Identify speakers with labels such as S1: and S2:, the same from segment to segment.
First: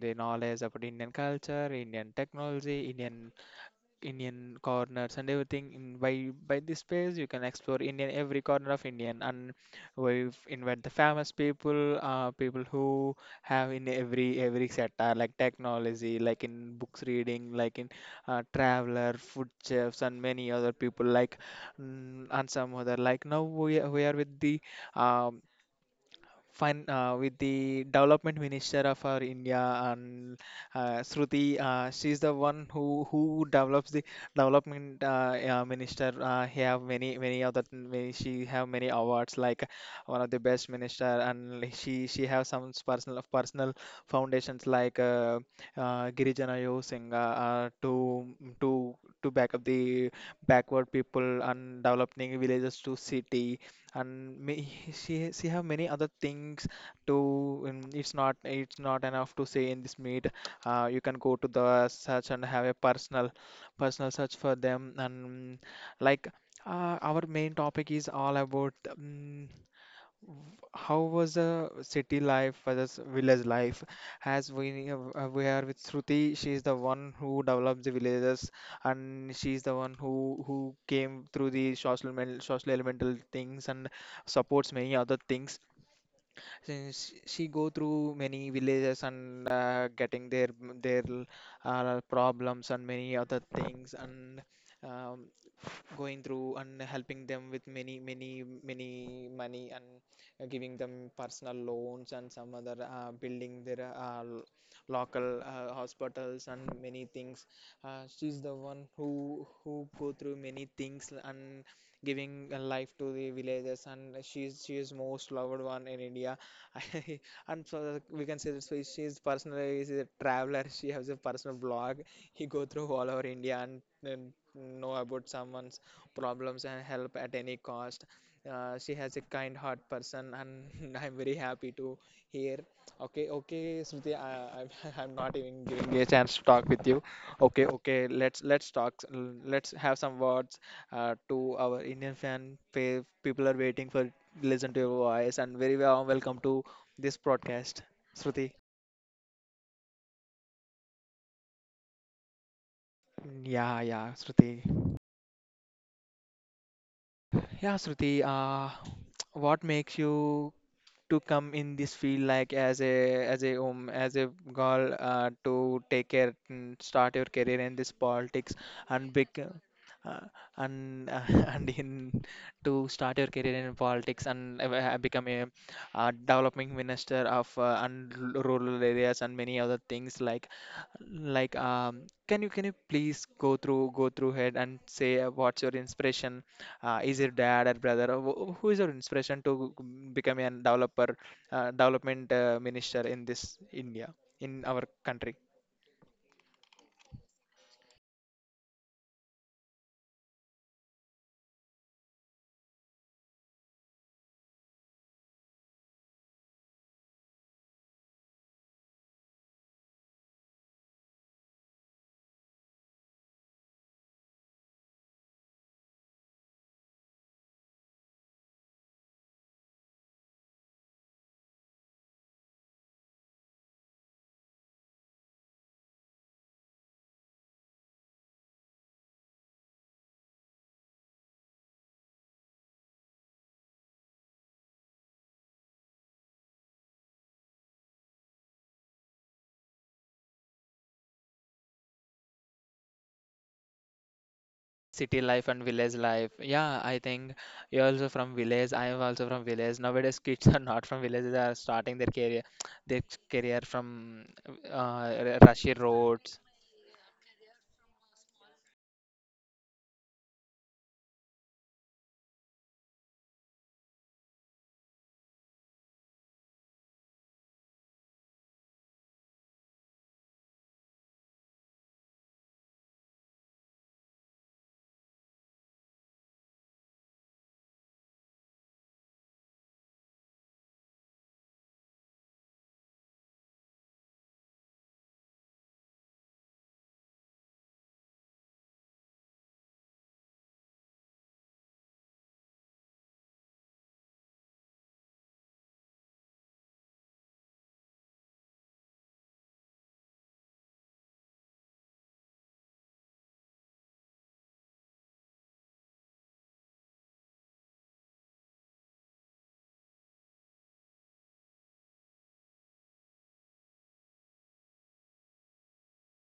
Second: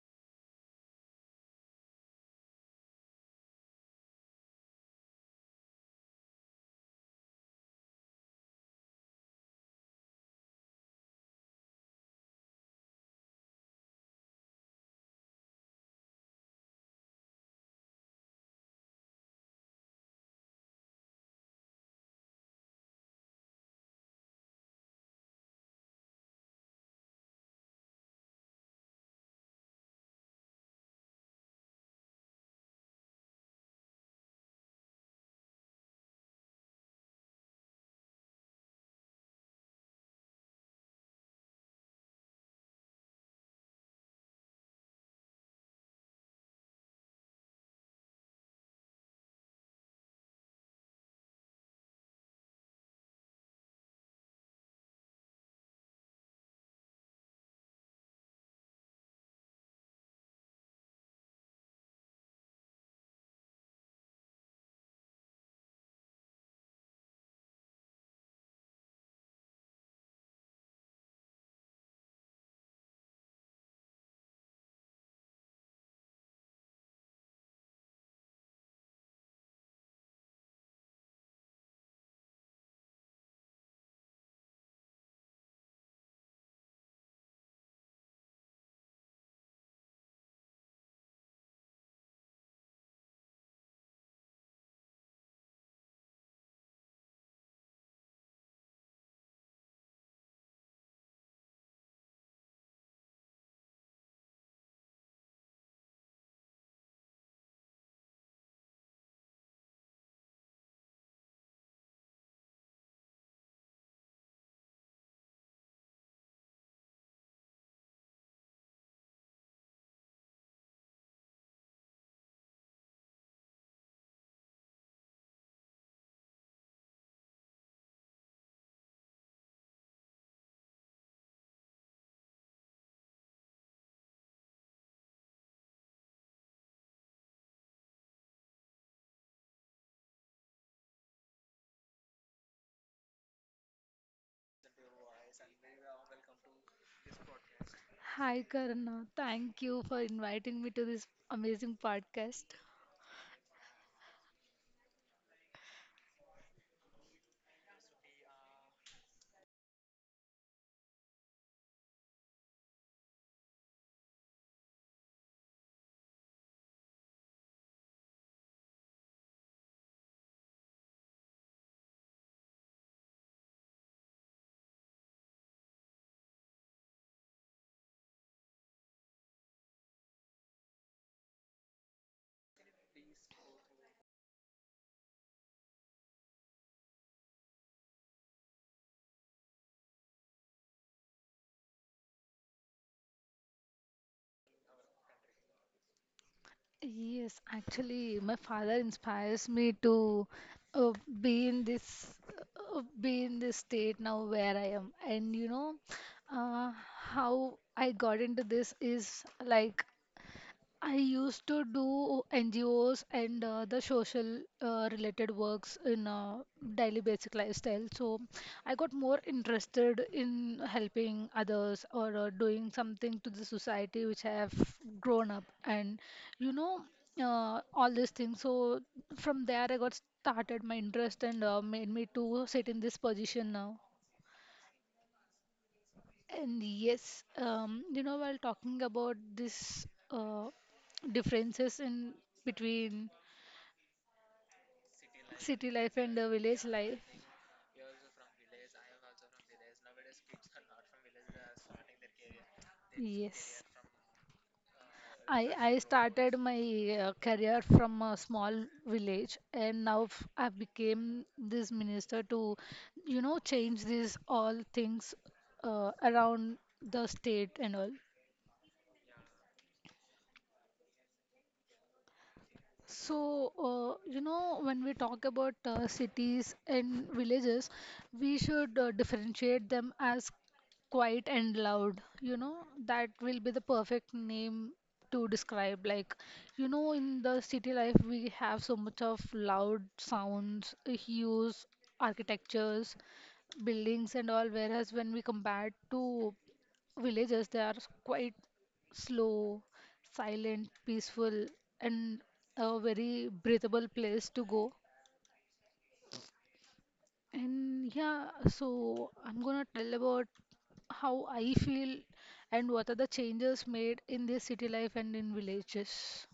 S1: the knowledge about Indian culture, Indian technology, Indian corners and everything. In, by this place, you can explore Indian every corner of Indian, and we've invite the famous people, people who have in every sector like technology, like in books reading, like in traveler, food chefs, and many other people like and some other. Like now we are with the um, with the development minister of our India and Shruti. She's the one who develops the development minister. He have many other many, she have many awards like one of the best minister, and like she have some personal foundations like Girijana Yosinga uh, to to to back up the backward people and developing villages to city, and may, she have many other things to it's not enough to say in this meet. You can go to the search and have a personal search for them, and like our main topic is all about how was the city life versus village life? As we are with Shruti, she is the one who developed the villages, and she is the one who came through the social elemental things and supports many other things. Since she go through many villages and getting their problems and many other things and. Um, Going through and helping them with many money, and giving them personal loans, and some other building their local hospitals and many things. She's the one who go through many things and giving a life to the villages, and she is most loved one in India. And so we can say that so she's personally is a traveler, she has a personal blog, he go through all over India, and know about someone problems and help at any cost. She has a kind heart person, and I'm very happy to hear. Okay, okay, Smriti, I'm not even giving me a chance to talk with you. Okay, okay, let's talk. Let's have some words to our Indian fan. People are waiting for listen to your voice, and very well welcome to this broadcast,
S2: Hi,
S1: Smriti.
S2: Karna. Thank you for inviting me to this amazing podcast.
S1: Yeah, yeah, Shruti. Yeah, Shruti, what makes you to come in this field, like as a girl, to take care and start your career in this politics and big uh, and and in to start your career in politics and become a developing minister of, and rural areas and many other things like can you please go through ahead and say what's your inspiration. Is it dad or brother or who is your inspiration to become a developer, development minister in this India, in our country.
S2: Yes, actually, my father inspires me to uh, be in this be in this state now where I am. And you know, uh, how I got into this is like I used to do NGOs and the social related works in daily basic lifestyle. So I got more interested in helping others or doing something to the society which I have grown up and you know all these things. So from there I got started my interest and made me to sit in this position now. And yes, you know, while talking about this differences in between
S1: City life and
S2: city
S1: village
S2: life and the
S1: life,
S2: village
S1: yeah,
S2: life,
S1: I think you're also from village, I am also from village. Nowadays kids are not from village, they are starting their career
S2: yes,
S1: from
S2: I
S1: rushy
S2: I started
S1: roads.
S2: my career from a small village, and now I became this minister to, you know, change these all things around the state and all. So, you know, when we talk about cities and villages, we should differentiate them as quiet and loud. You know, that will be the perfect name to describe. Like, you know, in the city life, we have so much of loud sounds, hues, architectures, buildings, and all. Whereas when we compare to villages, they are quite slow, silent, peaceful, and a very breathable place to go. And yeah, so I'm gonna tell about how I feel and what are the changes made in this city life and in villages.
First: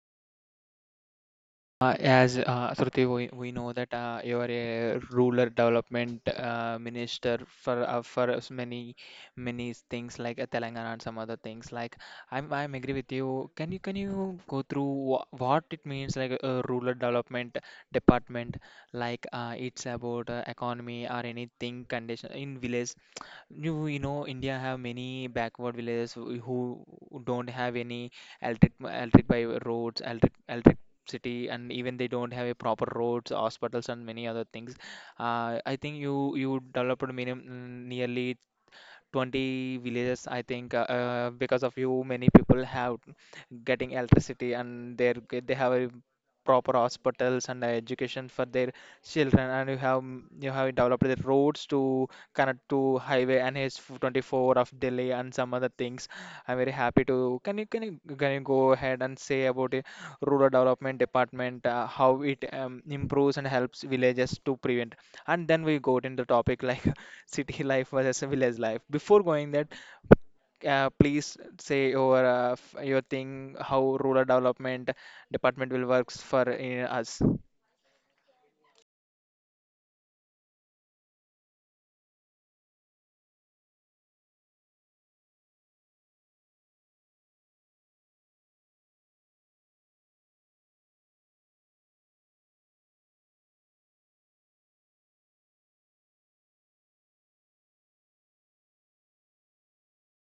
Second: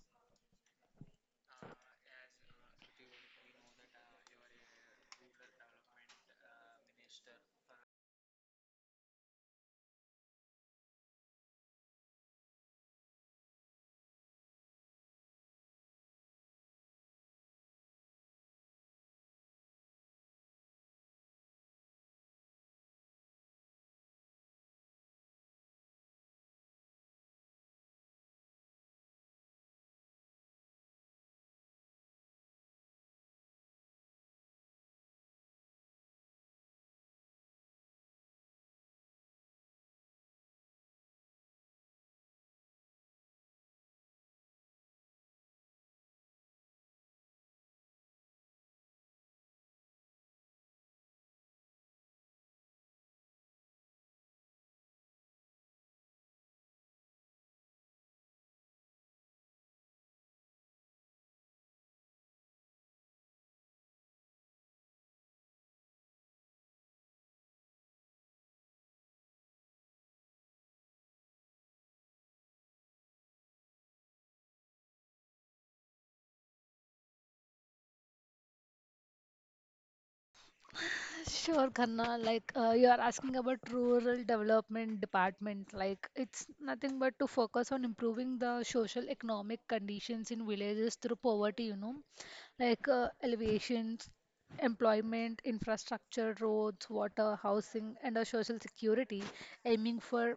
S1: As Shruti, we know that you are a rural development minister for for many many things like Telangana and some other things. Like I'm agree with you. Can you go through what it means like a rural development department? Like it's about economy or anything condition in village. India have many backward villages who don't have any electric by roads, electricity, and even they don't have a proper roads, hospitals, and many other things. I think you developed nearly 20 villages, I think. Because of you, many people have getting electricity, and they have a proper hospitals and education for their children, and you have developed the roads to connect to highway NH24 of Delhi and some other things. I'm very happy to. Can you go ahead and say about the rural development department, how it improves and helps villages to prevent, and then we go into the topic like city life versus village life? Before going that, please say your your thing, how rural development department will works for us.
S2: Sure, Khanna. Like you are asking about rural development department. Like it's nothing but to focus on improving the social economic conditions in villages through poverty. You know, like elevations, employment, infrastructure, roads, water, housing, and a social security, aiming for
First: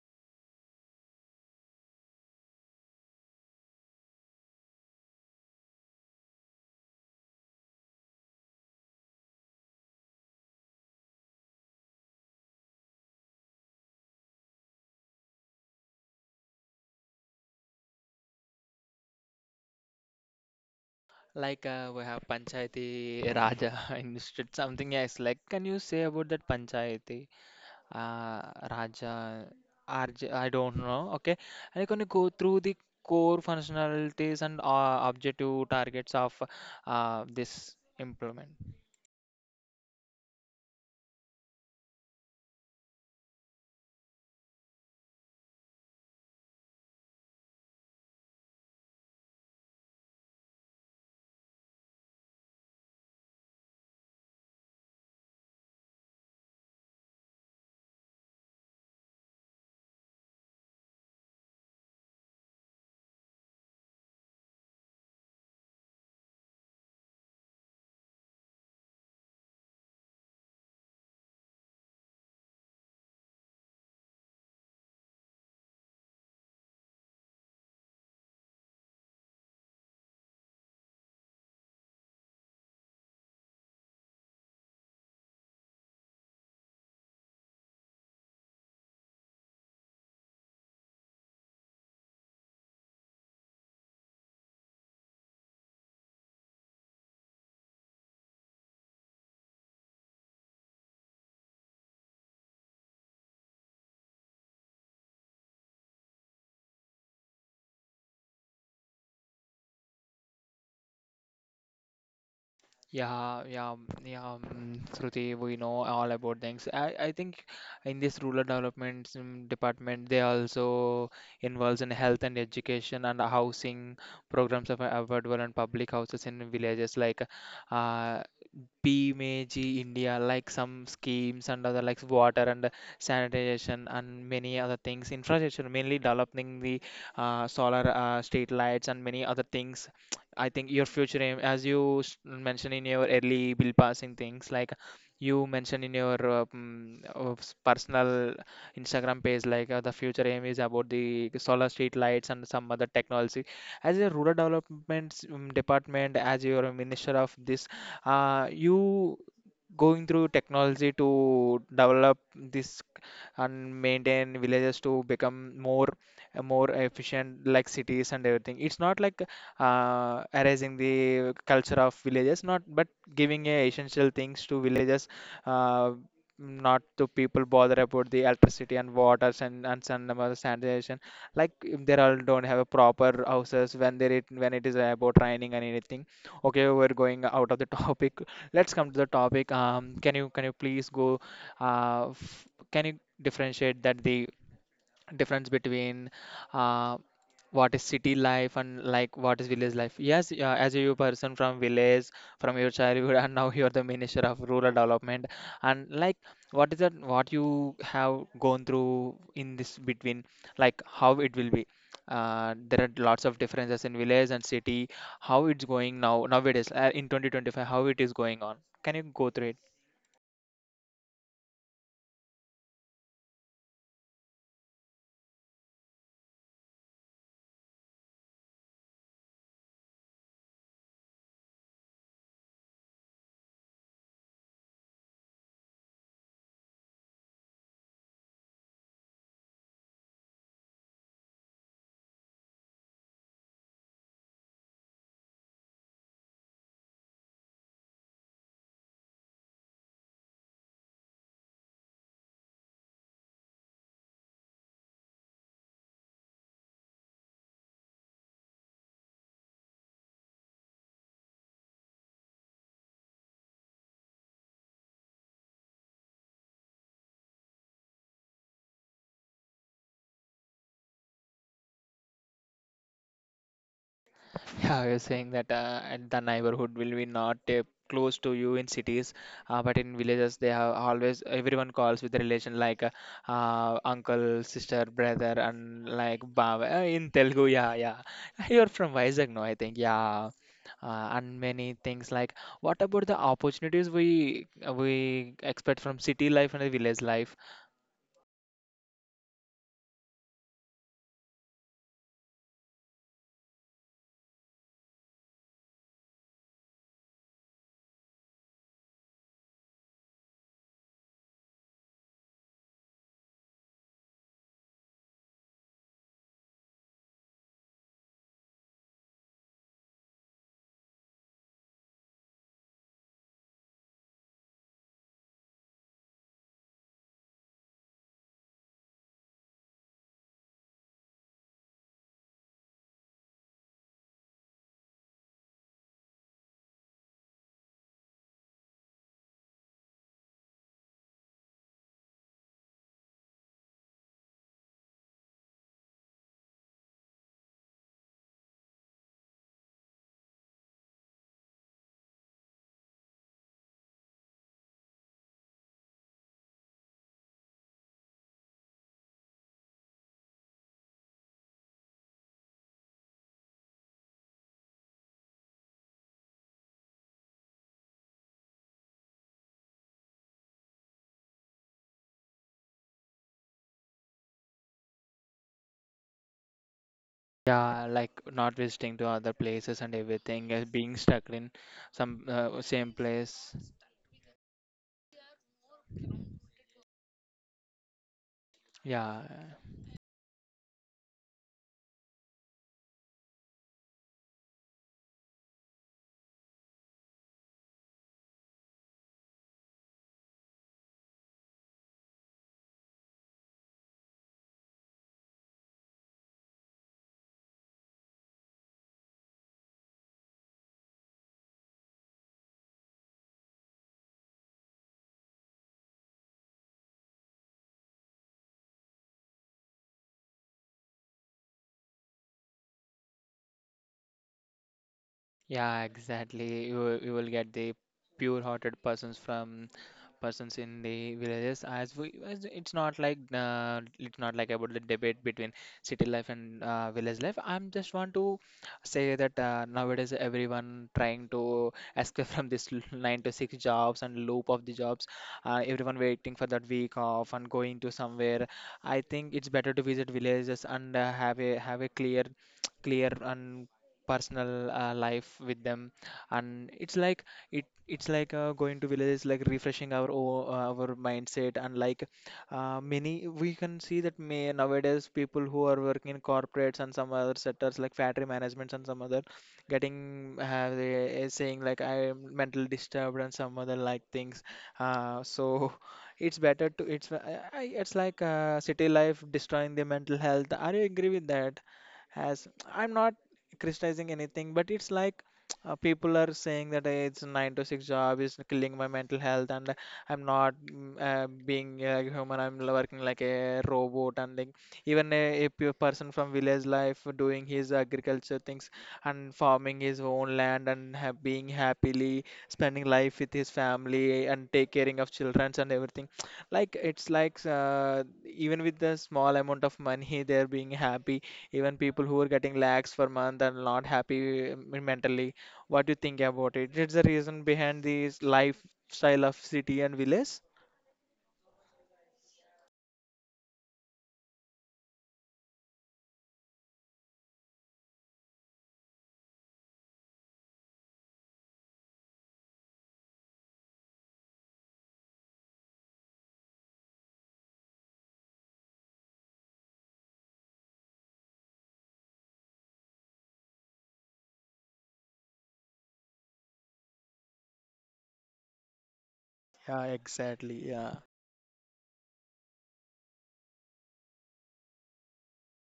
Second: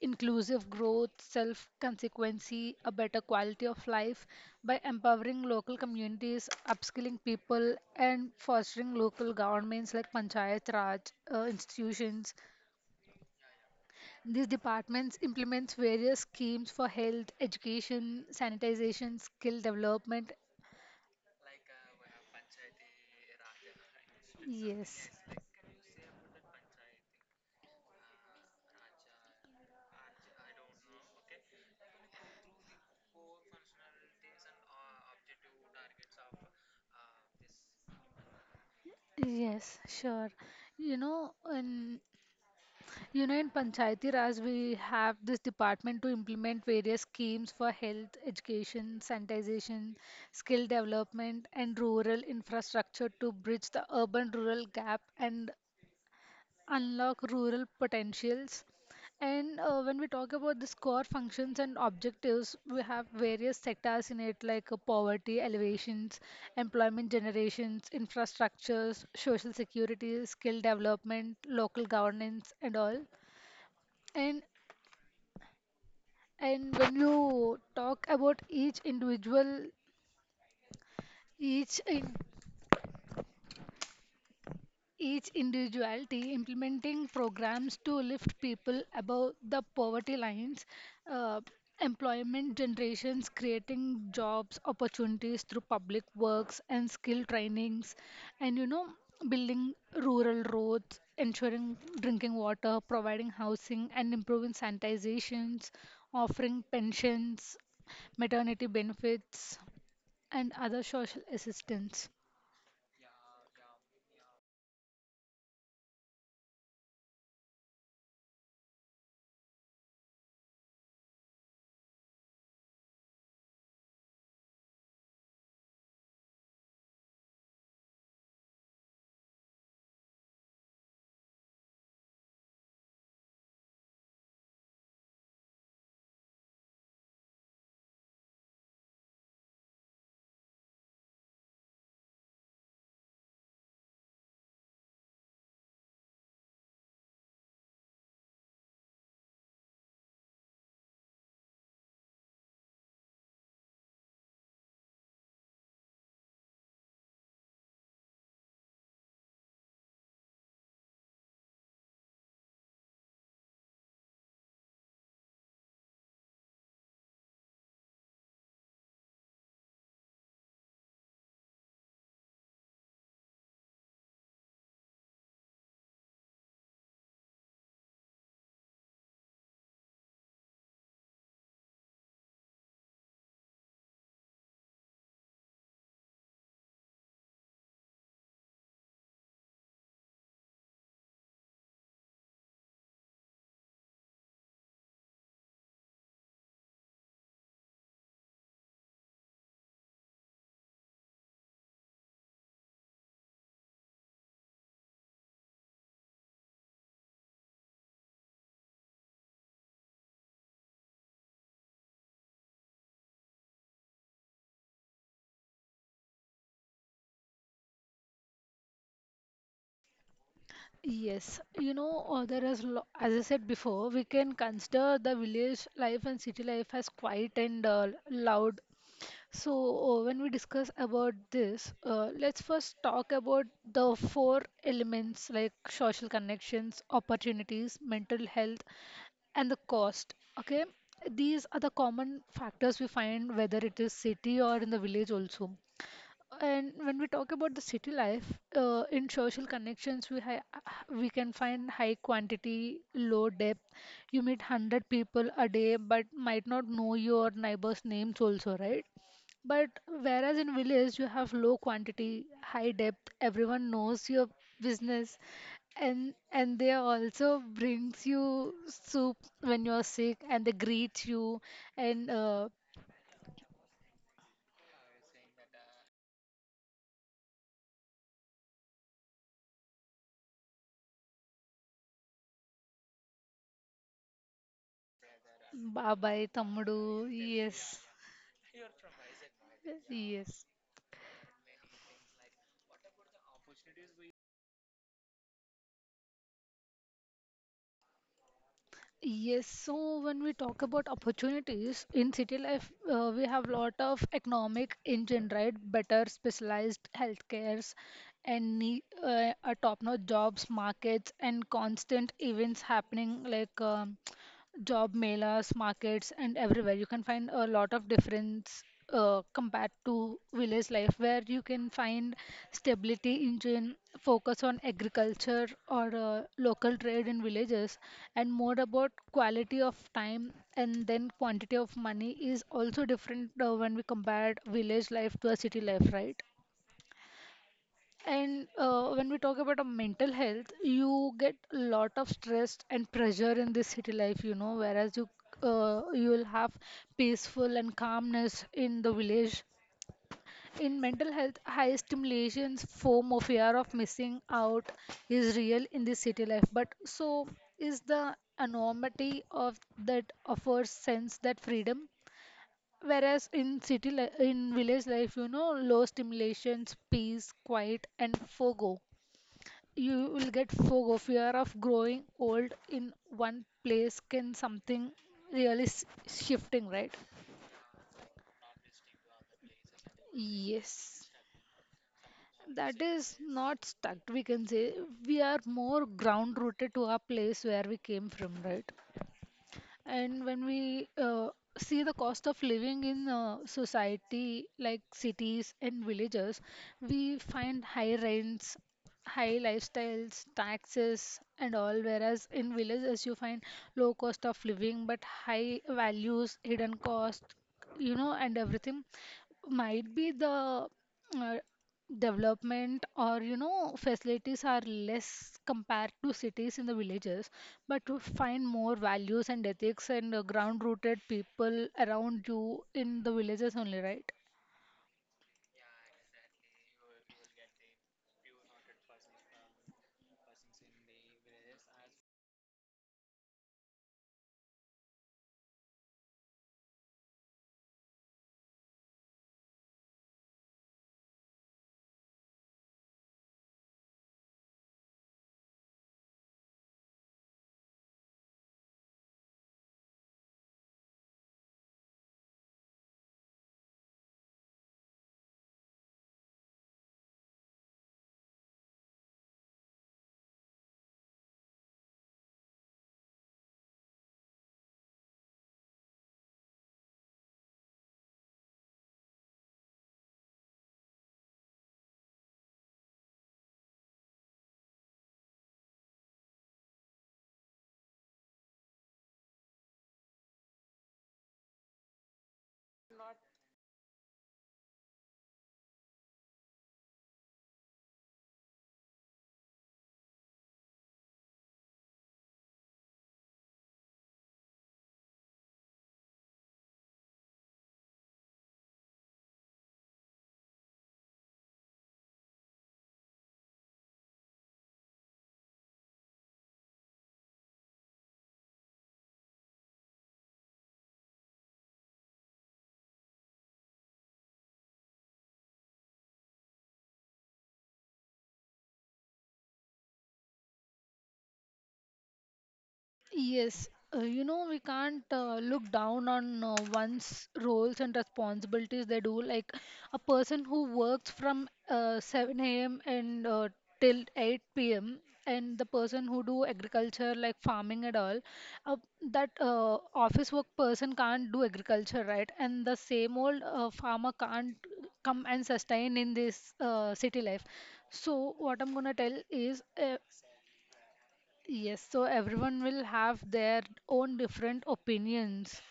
S2: inclusive growth, self consequency, a better quality of life by empowering local communities, upskilling people, and fostering local governments like Panchayat Raj institutions. These departments implement various schemes for health, education, sanitization, skill development.
S1: Like we have Panchayati Raja Institute something
S2: Yes.
S1: else. Like can you say about that Panchayati uh, Raja RJ? I don't know. Okay, and can you go through the core functionalities and objective targets of this implement?
S2: Yes, sure. You know, in You know, in Panchayati Raj, we have this department to implement various schemes for health, education, sanitation, skill development, and rural infrastructure to bridge the urban rural gap and unlock rural potentials. And when we talk about the core functions and objectives, we have various sectors in it like poverty elevations, employment generations, infrastructures, social security, skill development, local governance, and all. And And when you talk about each in, each individuality, implementing programs to lift people above the poverty lines, uh, employment generations, creating jobs, opportunities through public works and skill trainings, and you know, building rural roads, ensuring drinking water, providing housing, and improving sanitizations, offering pensions, maternity benefits, and other social assistance.
S1: Yeah, yeah, yeah. Shruti, we know all about things. I think in this rural development department, they also involves in health and education and housing programs of affordable and public houses in villages. Like, uh, PMAG India, like some schemes and other, like water and sanitation and many other things, infrastructure, mainly developing the solar street lights and many other things. I think your future aim, as you mentioned in your early bill passing things, like you mentioned in your personal Instagram page, like the future aim is about the solar street lights and some other technology. As a rural development department, as your minister of this, you going through technology to develop this and maintain villages to become more efficient like cities and everything. It's not like erasing the culture of villages, not, but giving a essential things to villages, uh, not to people bother about the electricity and water and sun and other sanitation, like if they all don't have a proper houses when it is about training and anything. Okay, we're going out of the topic. Let's come to the topic. Can you please go? Can you differentiate that the difference between uh, what is city life and, like, what is village life? Yes, as you person from village, from your childhood, and now you are the minister of rural development, and like what is that what you have gone through in this between, like how it will be. There are lots of differences in village and city, how it's going now nowadays, in 2025, how it is going on? Can you go through?
S2: Yes, you know, there is, as I said before, we can consider the village life and city life as quiet and loud. So, when we discuss about this, let's first talk about the four elements like social connections, opportunities, mental health, and the cost. Okay, these are the common factors we find whether it is city or in the village also. And when we talk about the city life, in social connections, we can find high quantity, low depth. You meet 100 people a day, but might not know your neighbors' names also, right? But whereas in village, you have low quantity, high depth. Everyone knows your business, and they also brings you soup when you're sick, and they greet you, and
S1: Yeah, you're saying that at the neighborhood will be not close to you in cities, but in villages they have always everyone calls with relation, like uncle, sister, brother, and
S2: bye
S1: like
S2: bye, tammudu.
S1: baba, in Telugu.
S2: Yes,
S1: Yeah, yeah. You're from Vizag, no? I think. Yeah.
S2: yes.
S1: And many things like, what about the opportunities we expect from city life and the village life?
S2: Yes, so when we talk about opportunities in city life, we have lot of economic engine, right? Better specialized healthcares and a top-notch jobs, markets, and constant events happening like. Job melas, markets, and everywhere. You can find a lot of difference compared to village life, where you can find stability engine, focus on agriculture or local trade in villages, and more about quality of time and then quantity of money is also different when we compare village life to a city life, right? And when we talk about a mental health, you get a lot of stress and pressure in this city life, you know, whereas you will have peaceful and calmness in the village. In mental health, high stimulations, form of fear of missing out is real in the city life. But so is the enormity of that offers sense that freedom. Whereas in city li in village life, you know, low stimulations, peace, quiet, and forgo. You will get FOGO, fear of growing old in one place. Can something shifting, right?
S1: Yeah, like not visiting to other places and everything, being
S2: Yes,
S1: stuck in some
S2: that
S1: same
S2: is
S1: place.
S2: not stuck. We can say we are more ground rooted to our place where we came from, right?
S1: Yeah,
S2: And when we see the cost of living in society like cities and villages, we find high rents, high lifestyles, taxes, and all. Whereas in villages, you find low cost of living but high values, hidden cost, you know, and everything might be the uh, development or you know facilities are less compared to cities in the villages, but to find more values and ethics and ground rooted people around you in the villages only, right?
S1: yeah, exactly. You will get the pure-hearted persons from persons in the villages, as we as it's not like about the debate between city life and village life. I'm just want to say that nowadays everyone trying to escape from this 9 to 6 jobs and loop of the jobs. Everyone waiting for that week off and going to somewhere. I think it's better to visit villages and have a clear clear and personal life with them, and it's like it's like going to villages, like refreshing our our mindset. And like many, we can see that may nowadays people who are working in corporates and some other sectors like factory managements and some other getting, they are saying like, I am mental disturbed and some other like things. So, it's better to, it's it's like city life destroying the mental health. Are you agree with that? As I'm not criticizing anything, but it's like people are saying that, "Hey, it's a 9 to 6 job is killing my mental health, and I'm not being a human. I'm working like a robot." And like even a pure person from village life doing his agriculture things and farming his own land and being happily spending life with his family and take caring of childrens and everything, like it's like even with the small amount of money they're being happy. Even people who are getting lakhs per month are not happy, mentally. What do you think about it? It's the reason behind this lifestyle of city and village.
S2: Yes, you know, we can't look down on one's roles and responsibilities they do. Like a person who works from 7 a.m. and till 8 p.m. and the person who do agriculture like farming and all, uh, that office work person can't do agriculture, right? And the same old farmer can't come and sustain in this city life. So what I'm gonna tell is
S1: Yeah, exactly. Yeah.
S2: Yes, so everyone will have their own different opinions.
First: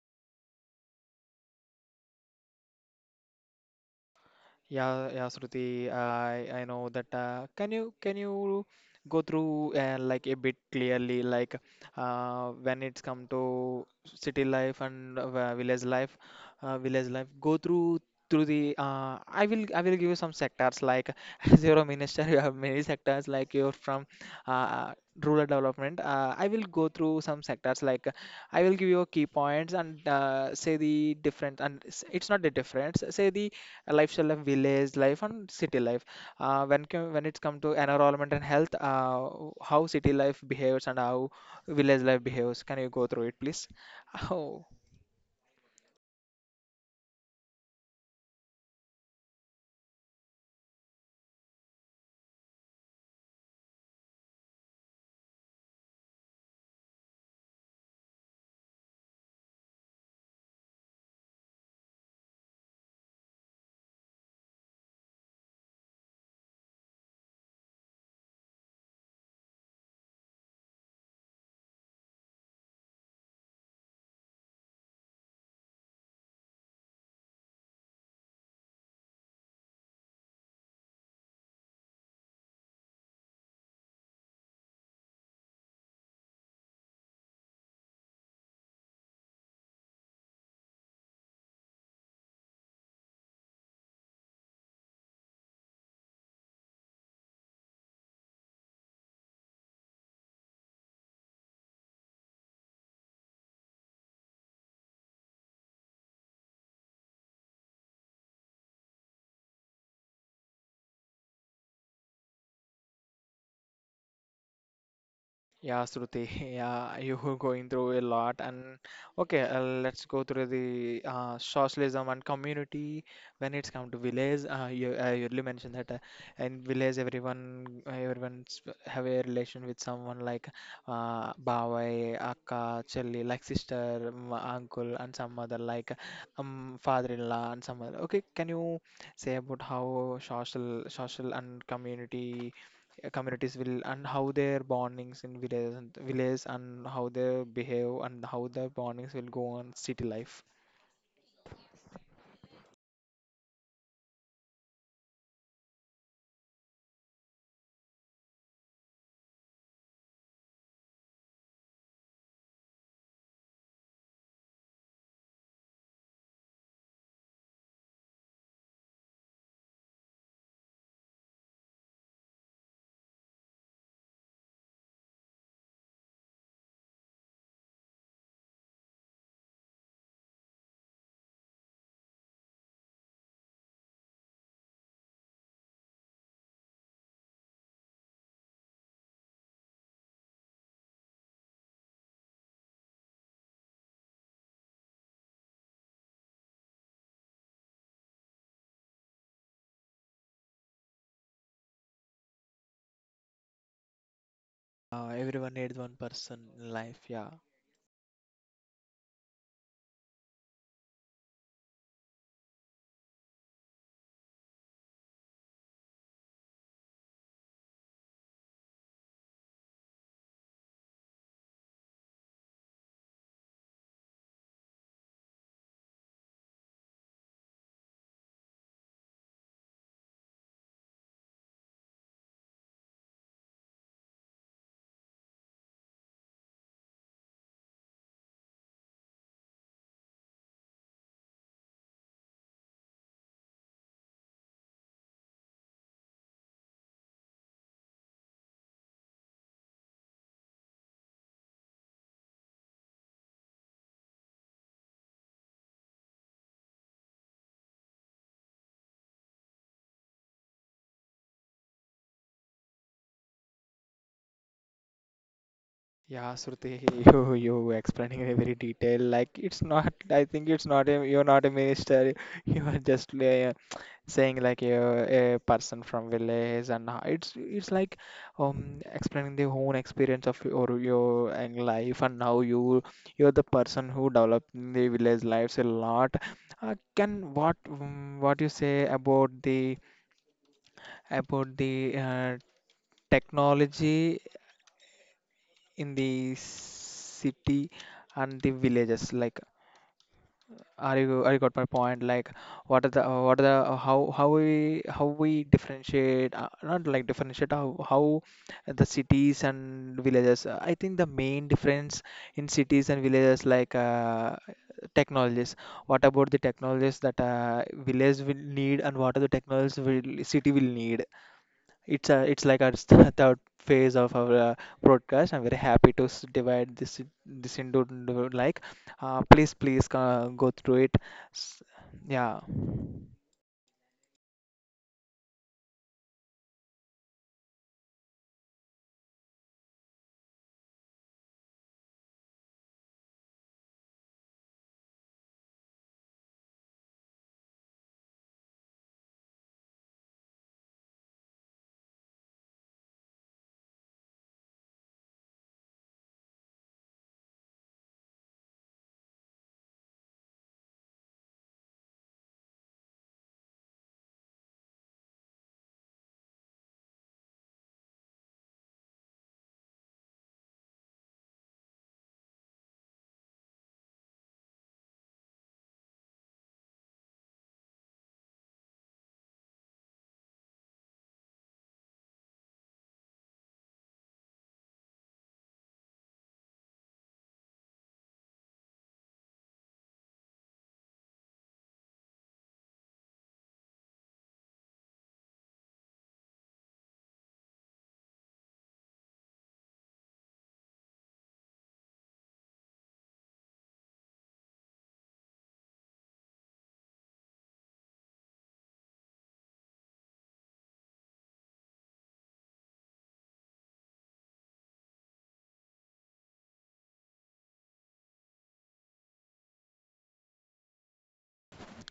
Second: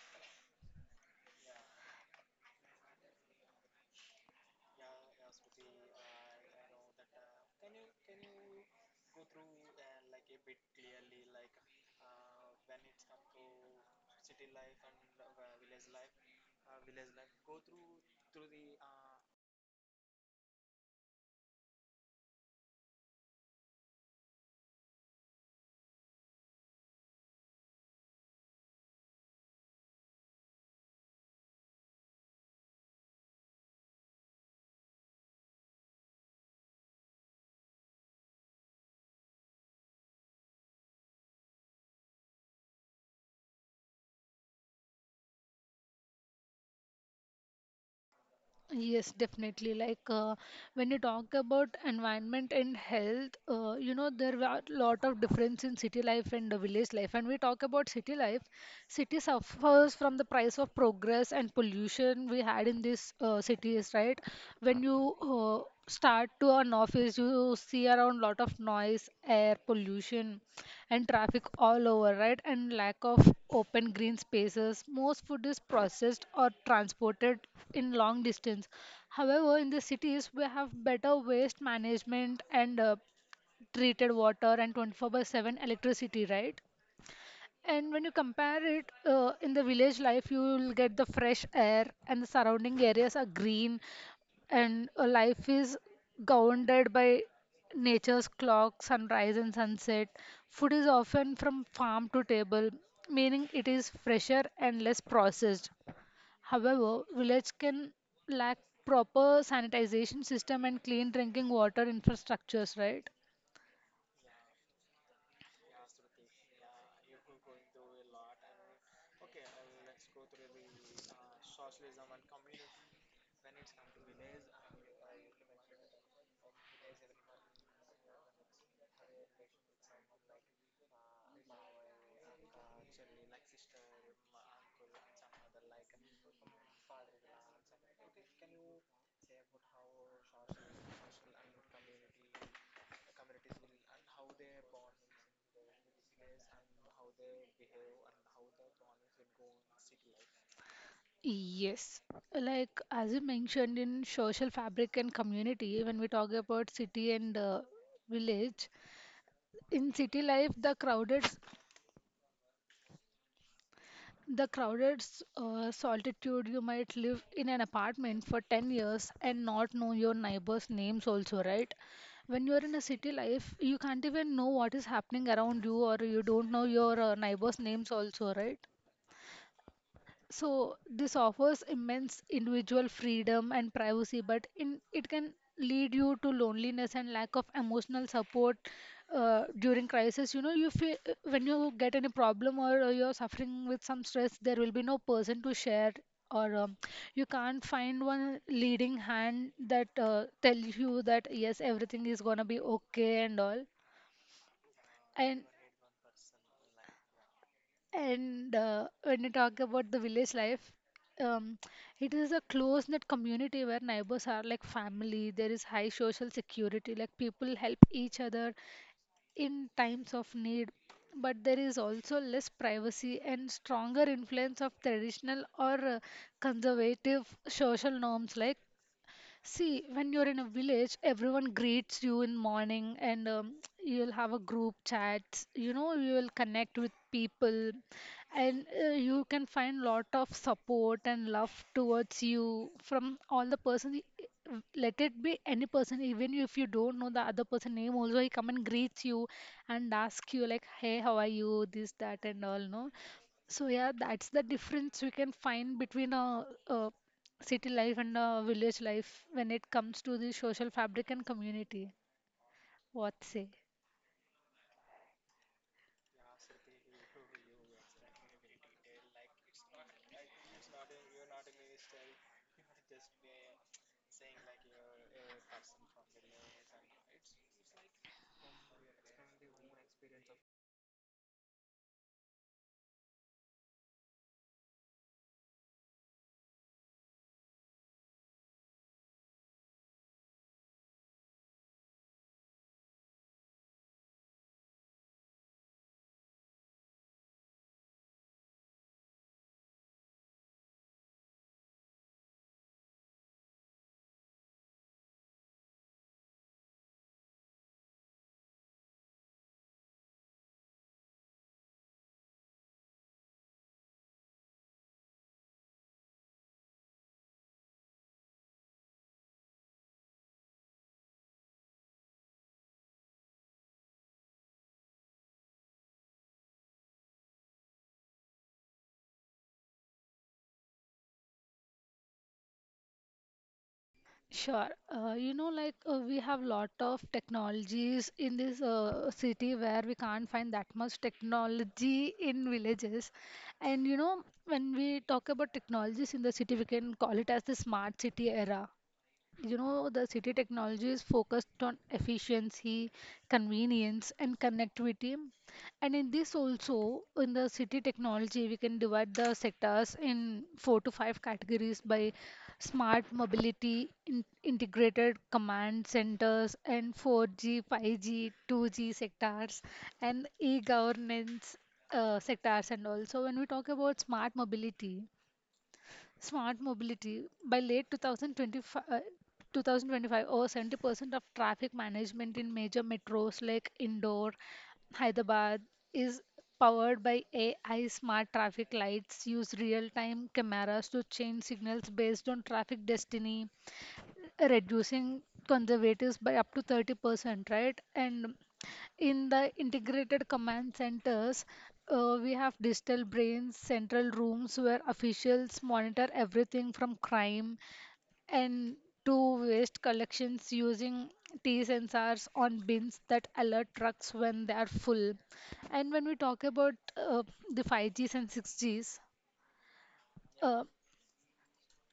S1: Yeah, yeah, Shruti, I know that. Can you go through like a bit clearly, like when it's come to city life and village life, Go through through the. I will give you some sectors, like as you're a minister, you have many sectors. Like you're from uh, rural development. I will go through some sectors, like I will give you key points and say the difference and s- it's not the difference. Say the lifestyle of village life and city life. When co- When it's come to environment and health, how city life behaves and how village life behaves. Can you go through it, please? Oh.
S2: Yes, definitely. Like when you talk about environment and health, you know, there are a lot of difference in city life and the village life. And we talk about city life, city suffers from the price of progress and pollution we had in these cities, right? When you start to an office, you see around lot of noise, air pollution and traffic all over, right? And lack of open green spaces. Most food is processed or transported in long distance. However, in the cities, we have better waste management and treated water and 24 by 7 electricity, right? And when you compare it in the village life, you will get the fresh air, and the surrounding areas are green, and life is governed by nature's clock, sunrise and sunset. Food is often from farm to table, meaning it is fresher and less processed. However, village can lack proper sanitization system and clean drinking water infrastructures, right?
S1: Yeah, Shruti, yeah, you were going through a lot, and okay, let's go through the socialism and community. When it's come to village, you really mentioned that in village everyone's have a relation with someone, like bawai, akka, chelli, like sister, m- uncle, and some other, like father-in-law and some other. Okay, can you say about how social and community? Communities will and how their bondings in villages and how they behave and how their bondings will go on city life.
S2: Yes, like as you mentioned in social fabric and community, when we talk about city and village, in city life, the crowded solitude, you might live in an apartment for 10 years and not know your neighbors' names also, right? When you're in a city life, you can't even know what is happening around you, or you don't know your neighbors' names also, right? So this offers immense individual freedom and privacy, but in, it can lead you to loneliness and lack of emotional support during crisis. You know, you feel when you get any problem or you're suffering with some stress, there will be no person to share, or you can't find one leading hand that tells you that yes, everything is gonna be okay and all. And
S1: Everyone needs one person in life, yeah.
S2: And when you talk about the village life, um, it is a close-knit community where neighbors are like family. There is high social security, like people help each other in times of need. But there is also less privacy and stronger influence of traditional or conservative social norms like see, when you're in a village, everyone greets you in morning and you'll have a group chats. You know, you will connect with people and you can find lot of support and love towards you from all the person. Let it be any person, even if you don't know the other person name, also he come and greets you and ask you like, "Hey, how are you?" This, that, and all. No, so yeah, that's the difference we can find between a city life and village life when it comes to the social fabric and community. What say?
S1: Yeah, Shruti, you explaining in a very detail. Like it's not. I think it's not. A, you're not a minister. You are just saying like a person from village, and it's like explaining the own experience of your and life, and how you you're the person who developed the village lives a lot. Can what, what you say about the about the uh, technology in the city and the villages? Like, are you are you got my point? Like, what are the how we differentiate? Not like differentiate, how the cities and villages. I think the main difference in cities and villages, like technologies. What about the technologies that village will need, and what are the technologies will city will need? It's a, it's like our third phase of our broadcast. I'm very happy to divide this into like, please go through it. S- Yeah,
S2: Sure. You know, like we have lot of technologies in this city where we can't find that much technology in villages. And you know, when we talk about technologies in the city, we can call it as the smart city era. You know, the city technology is focused on efficiency, convenience, and connectivity. And in this also, in the city technology, we can divide the sectors in four to five categories by smart mobility, in integrated command centers, and 4G, 5G, 2G sectors, and e-governance sectors. And also, when we talk about smart mobility, smart mobility. By late 2025, 2025, over 70% of traffic management in major metros like Indore, Hyderabad is powered by AI smart traffic lights, use real time cameras to change signals based on traffic destiny, reducing conservatives by up to 30%, right? And in the integrated command centers, we have digital brains, central rooms where officials monitor everything from crime and to waste collections using T sensors on bins that alert trucks when they are full. And when we talk about the 5Gs and 6Gs,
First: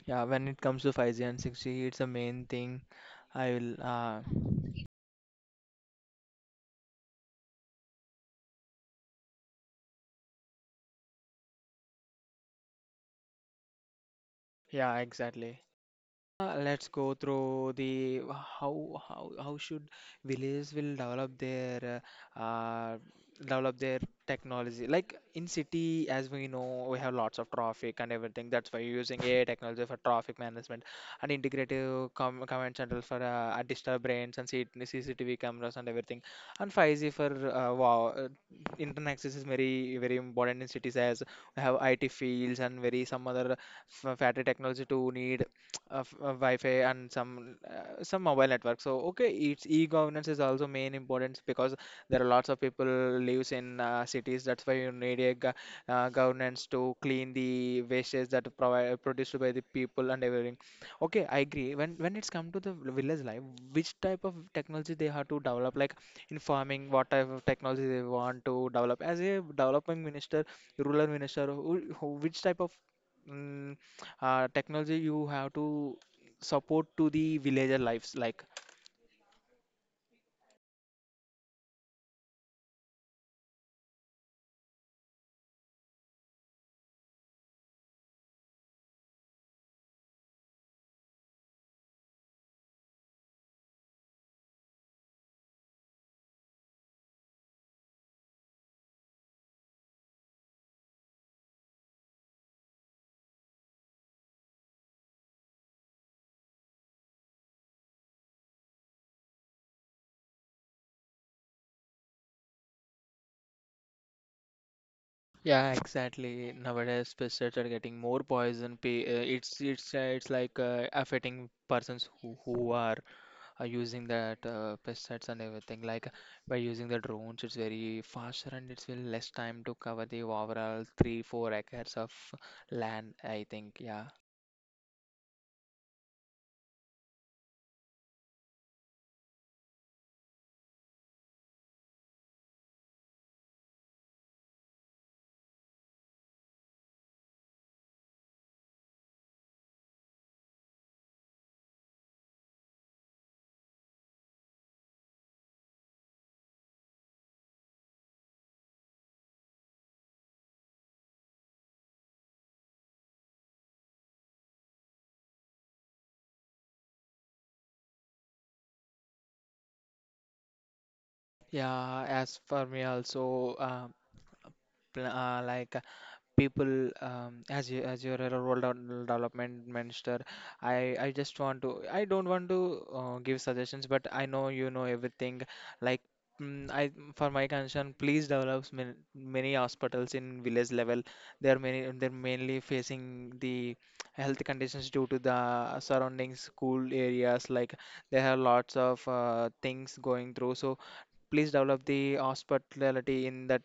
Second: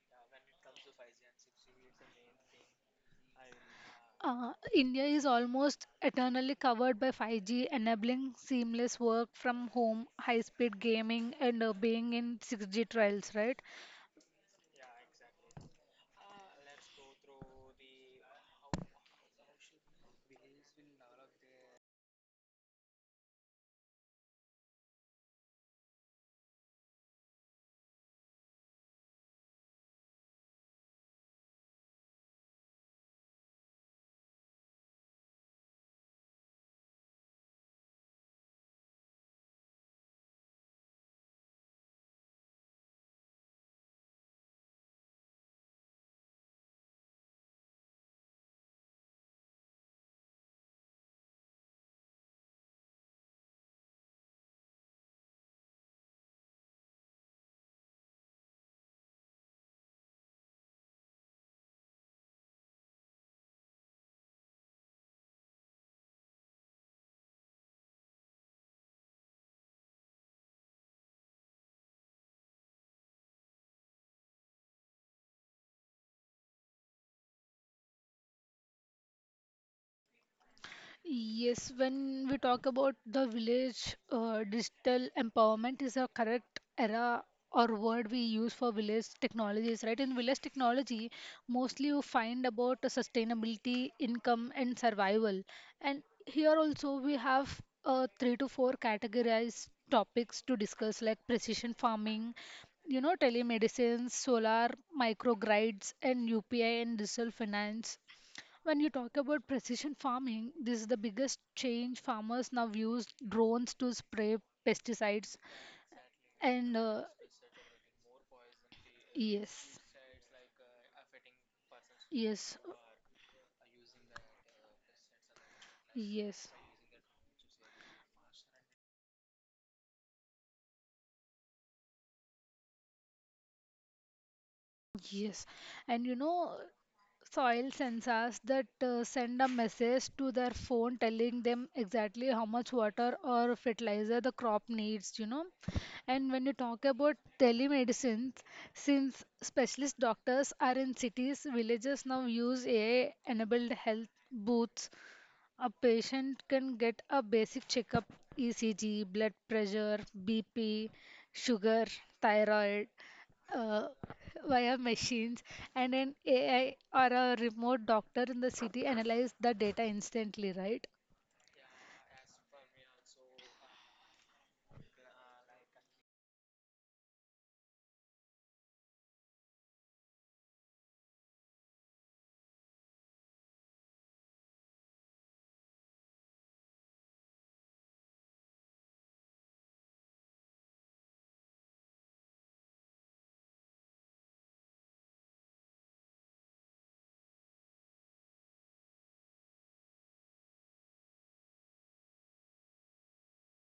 S1: yeah. When it comes to 5G and 6G, it's the main thing. I will.
S2: India is almost eternally covered by 5G, enabling seamless work from home, high speed gaming, and being in 6G trials, right?
S1: Yeah, exactly. Let's go through the how should villages will develop their uh, uh, develop their technology. Like in city, as we know, we have lots of traffic and everything. That's why you're using AI technology for traffic management, and integrative com command central for digital brains, and CCTV cameras and everything. And 5G for wow, internet access is very important in cities, as we have IT fields and very some other f- factory technology to need of Wi-Fi and some mobile network. So okay, it's e-governance is also main importance, because there are lots of people lives in cities. That's why you need a governance to clean the wastes that provide produced by the people and everything. Okay, I agree. When it's come to the village life, which type of technology they have to develop, like in farming, what type of technology they want to develop. As a development minister, rural minister, which type of mm, technology you have to support to the villager lives, like
S2: Yes, when we talk about the village, digital empowerment is a correct era or word we use for village technologies, right? In village technology, mostly you find about the sustainability, income, and survival. And here also we have three to four categorized topics to discuss, like precision farming, you know, telemedicine, solar microgrids, and UPI and digital finance. When you talk about precision farming, this is the biggest change. Farmers now use drones to spray pesticides
S1: yeah, exactly.
S2: and
S1: Nowadays pesticides are getting more poison pay,
S2: yes,
S1: it's like affecting persons
S2: yes,
S1: who are using that pesticides and everything. Like
S2: yes.
S1: by using the drones, it's very faster, and it's will less time to cover the overall 3-4 acres of land, I think. Yeah,
S2: Yes, and you know, soil sensors that send a message to their phone telling them exactly how much water or fertilizer the crop needs, you know. And when you talk about telemedicine, since specialist doctors are in cities, villages now use AI enabled health booths, a patient can get a basic checkup, ECG, blood pressure, BP, sugar, thyroid uh, via machines, and an AI or a remote doctor in the city analyze the data instantly, right?
S1: yeah, as for me also, like people, as you're a role development minister, I just want to I don't want to give suggestions, but I know you know everything, like I, for my concern, please develop many, many hospitals in village level. They are many. They're mainly facing the health conditions due to the surrounding school areas. Like there are lots of things going through. So please develop the hospitality in that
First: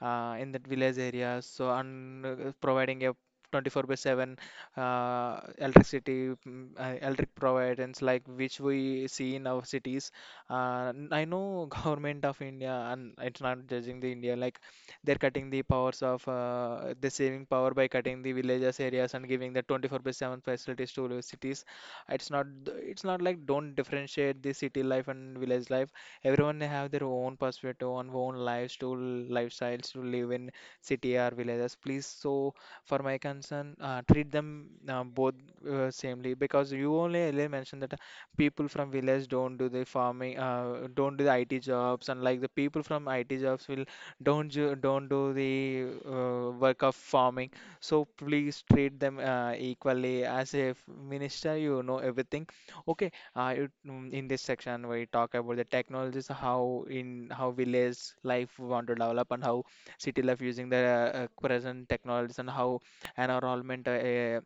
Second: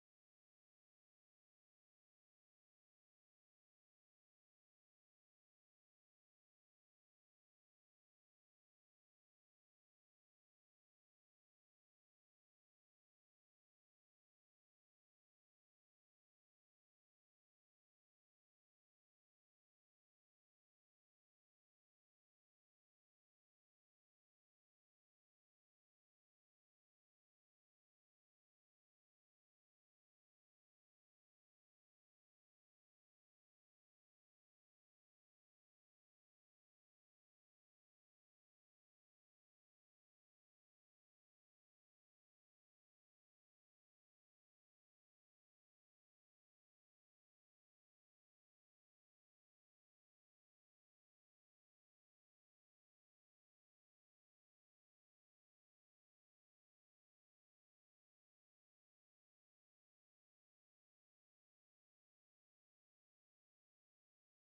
S1: village areas. So and providing a 24 by 7 electricity, electric providence, like which we see in our cities. I know, government of India, and it's not judging the India, like they're cutting the powers of the saving power by cutting the villages areas, and giving the 24 by 7 facilities to the cities. It's not like, don't differentiate the city life and village life. Everyone have their own perspective on own lives to lifestyles, to live in city or villages, please. So for my concern, treat them both samely, because you only earlier mentioned that people from village don't do the farming, don't do the IT jobs, and like the people from IT jobs will don't don't do the work of farming. So please treat them equally. As a minister, you know everything. Okay, in this section we talk about the technologies, how in how village life want to develop, and how city life using the present technologies, and how environment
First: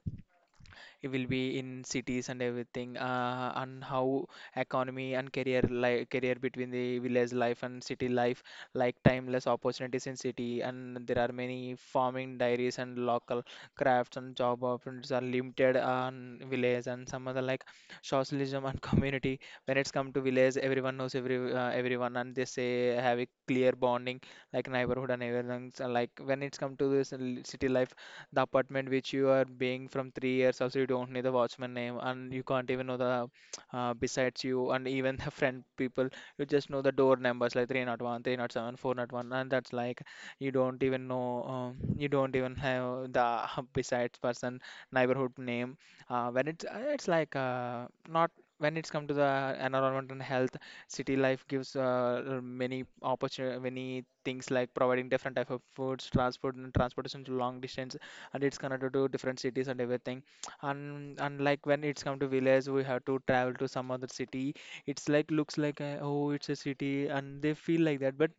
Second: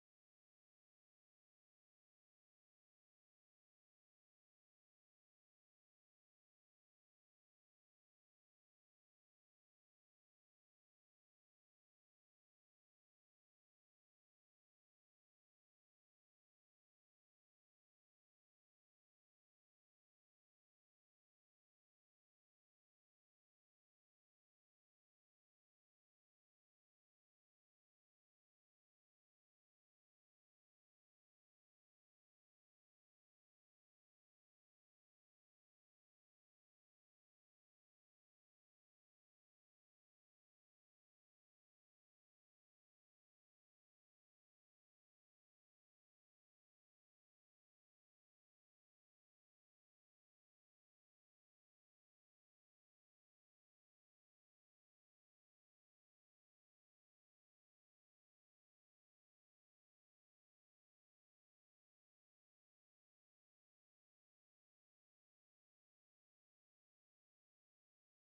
S1: it will be in cities and everything, and how economy and career, like career between the village life and city life, like timeless opportunities in city, and there are many farming dairies and local crafts, and job opportunities are limited on village, and some other, like socialism and community. When it's come to village, everyone knows everyone, and they say have a clear bonding, like neighborhood and everything. So like when it's come to this city life, the apartment which you are being from 3 years also, you don't know the watchman name, and you can't even know the besides you, and even the friend people, you just know the door numbers like 301 307 401, and that's like, you don't even know, you don't even have the besides person neighborhood name. When it's like not When it's come to the environment and health, city life gives many opportunity, many things, like providing different type of foods, transport and transportation to long distance, and it's connected to different cities and everything. And like when it's come to village, we have to travel to some other city. It's like, looks like a, oh, it's a city, and they feel like that, but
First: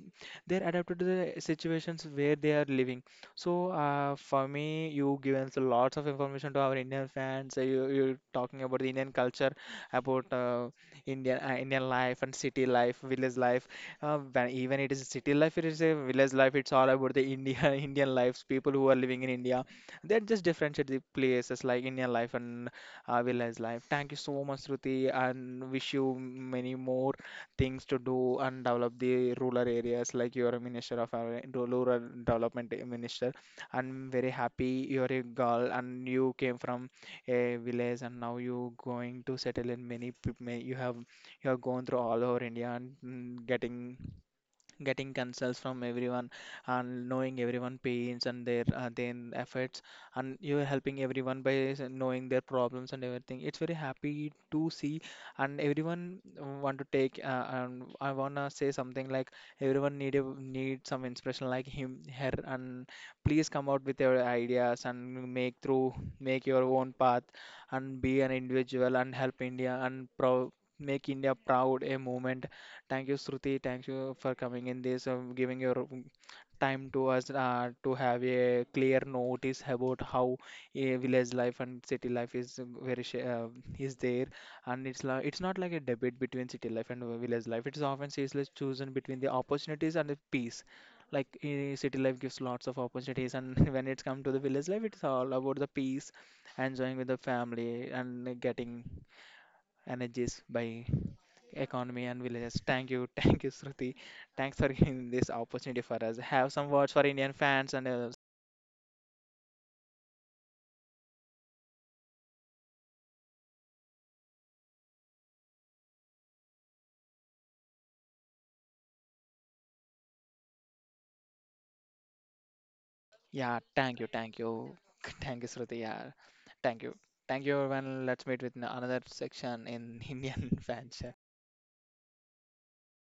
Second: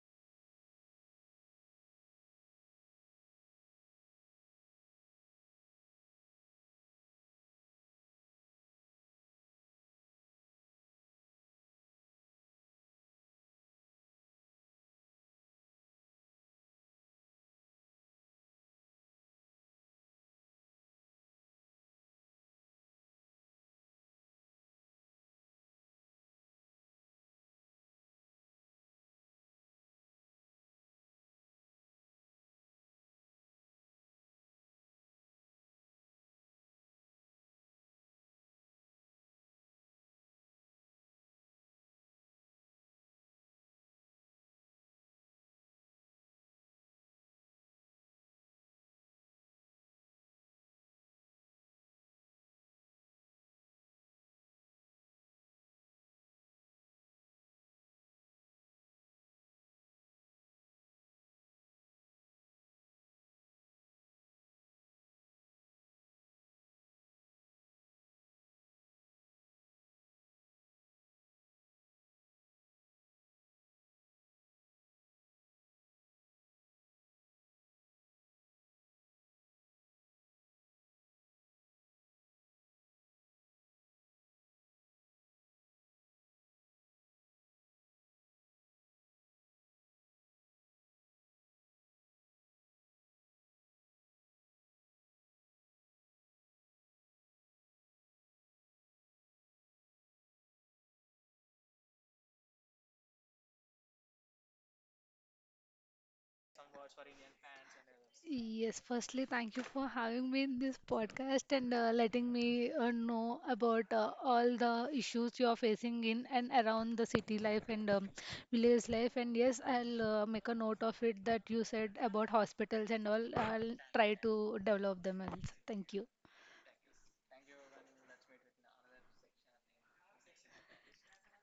S1: they're adapted to the situations where they are living. So for me, you given us lots of information to our Indian fans. You're talking about the Indian culture, about Indian life and city life, village life. When even it is a city life, it is a village life, it's all about the India. Indian lives, people who are living in India, that just differentiate the places, like Indian life and village life. Thank you so much, Shruti, and wish you many more things to do and develop the rural areas. Like you are a minister of our rural development minister. I'm very happy you're a girl and you came from a village, and now you going to settle in many. You have, you have gone through all over India, and getting cancels from everyone, and knowing everyone pains and their efforts, and you are helping everyone by knowing their problems and everything. It's very happy to see. And everyone want to take, and I want to say something like, everyone need a, need some inspiration like him, her, and please come out with your ideas and make through, make your own path, and be an individual and help india and proud, make india proud a movement. Thank you, Shruti. Thank you for coming in this, giving your time to us to have a clear notice about how a village life and city life is very sh is there, and it's not like a debate between city life and village life. It is often seriously chosen between the opportunities and the peace. Like city life gives lots of opportunities, and when it's come to the village life, it's all about the peace, enjoying with the family, and getting energies by economy and villages. Thank you, thank you, Shruti. Thanks for giving this opportunity for us. Have some words for Indian fans, and
S2: Yes, firstly, thank you for having me in this podcast and letting me know about all the issues you are facing in and around the city life and village life. And yes, I'll make a note of it that you said about hospitals and all.
S1: yeah,
S2: I'll try
S1: thank
S2: to
S1: you,
S2: develop them.
S1: thank you,
S2: Else.
S1: Shruti.
S2: Thank you.
S1: Yeah, thank you, thank you, everyone. Let's meet with another section in Indian fans.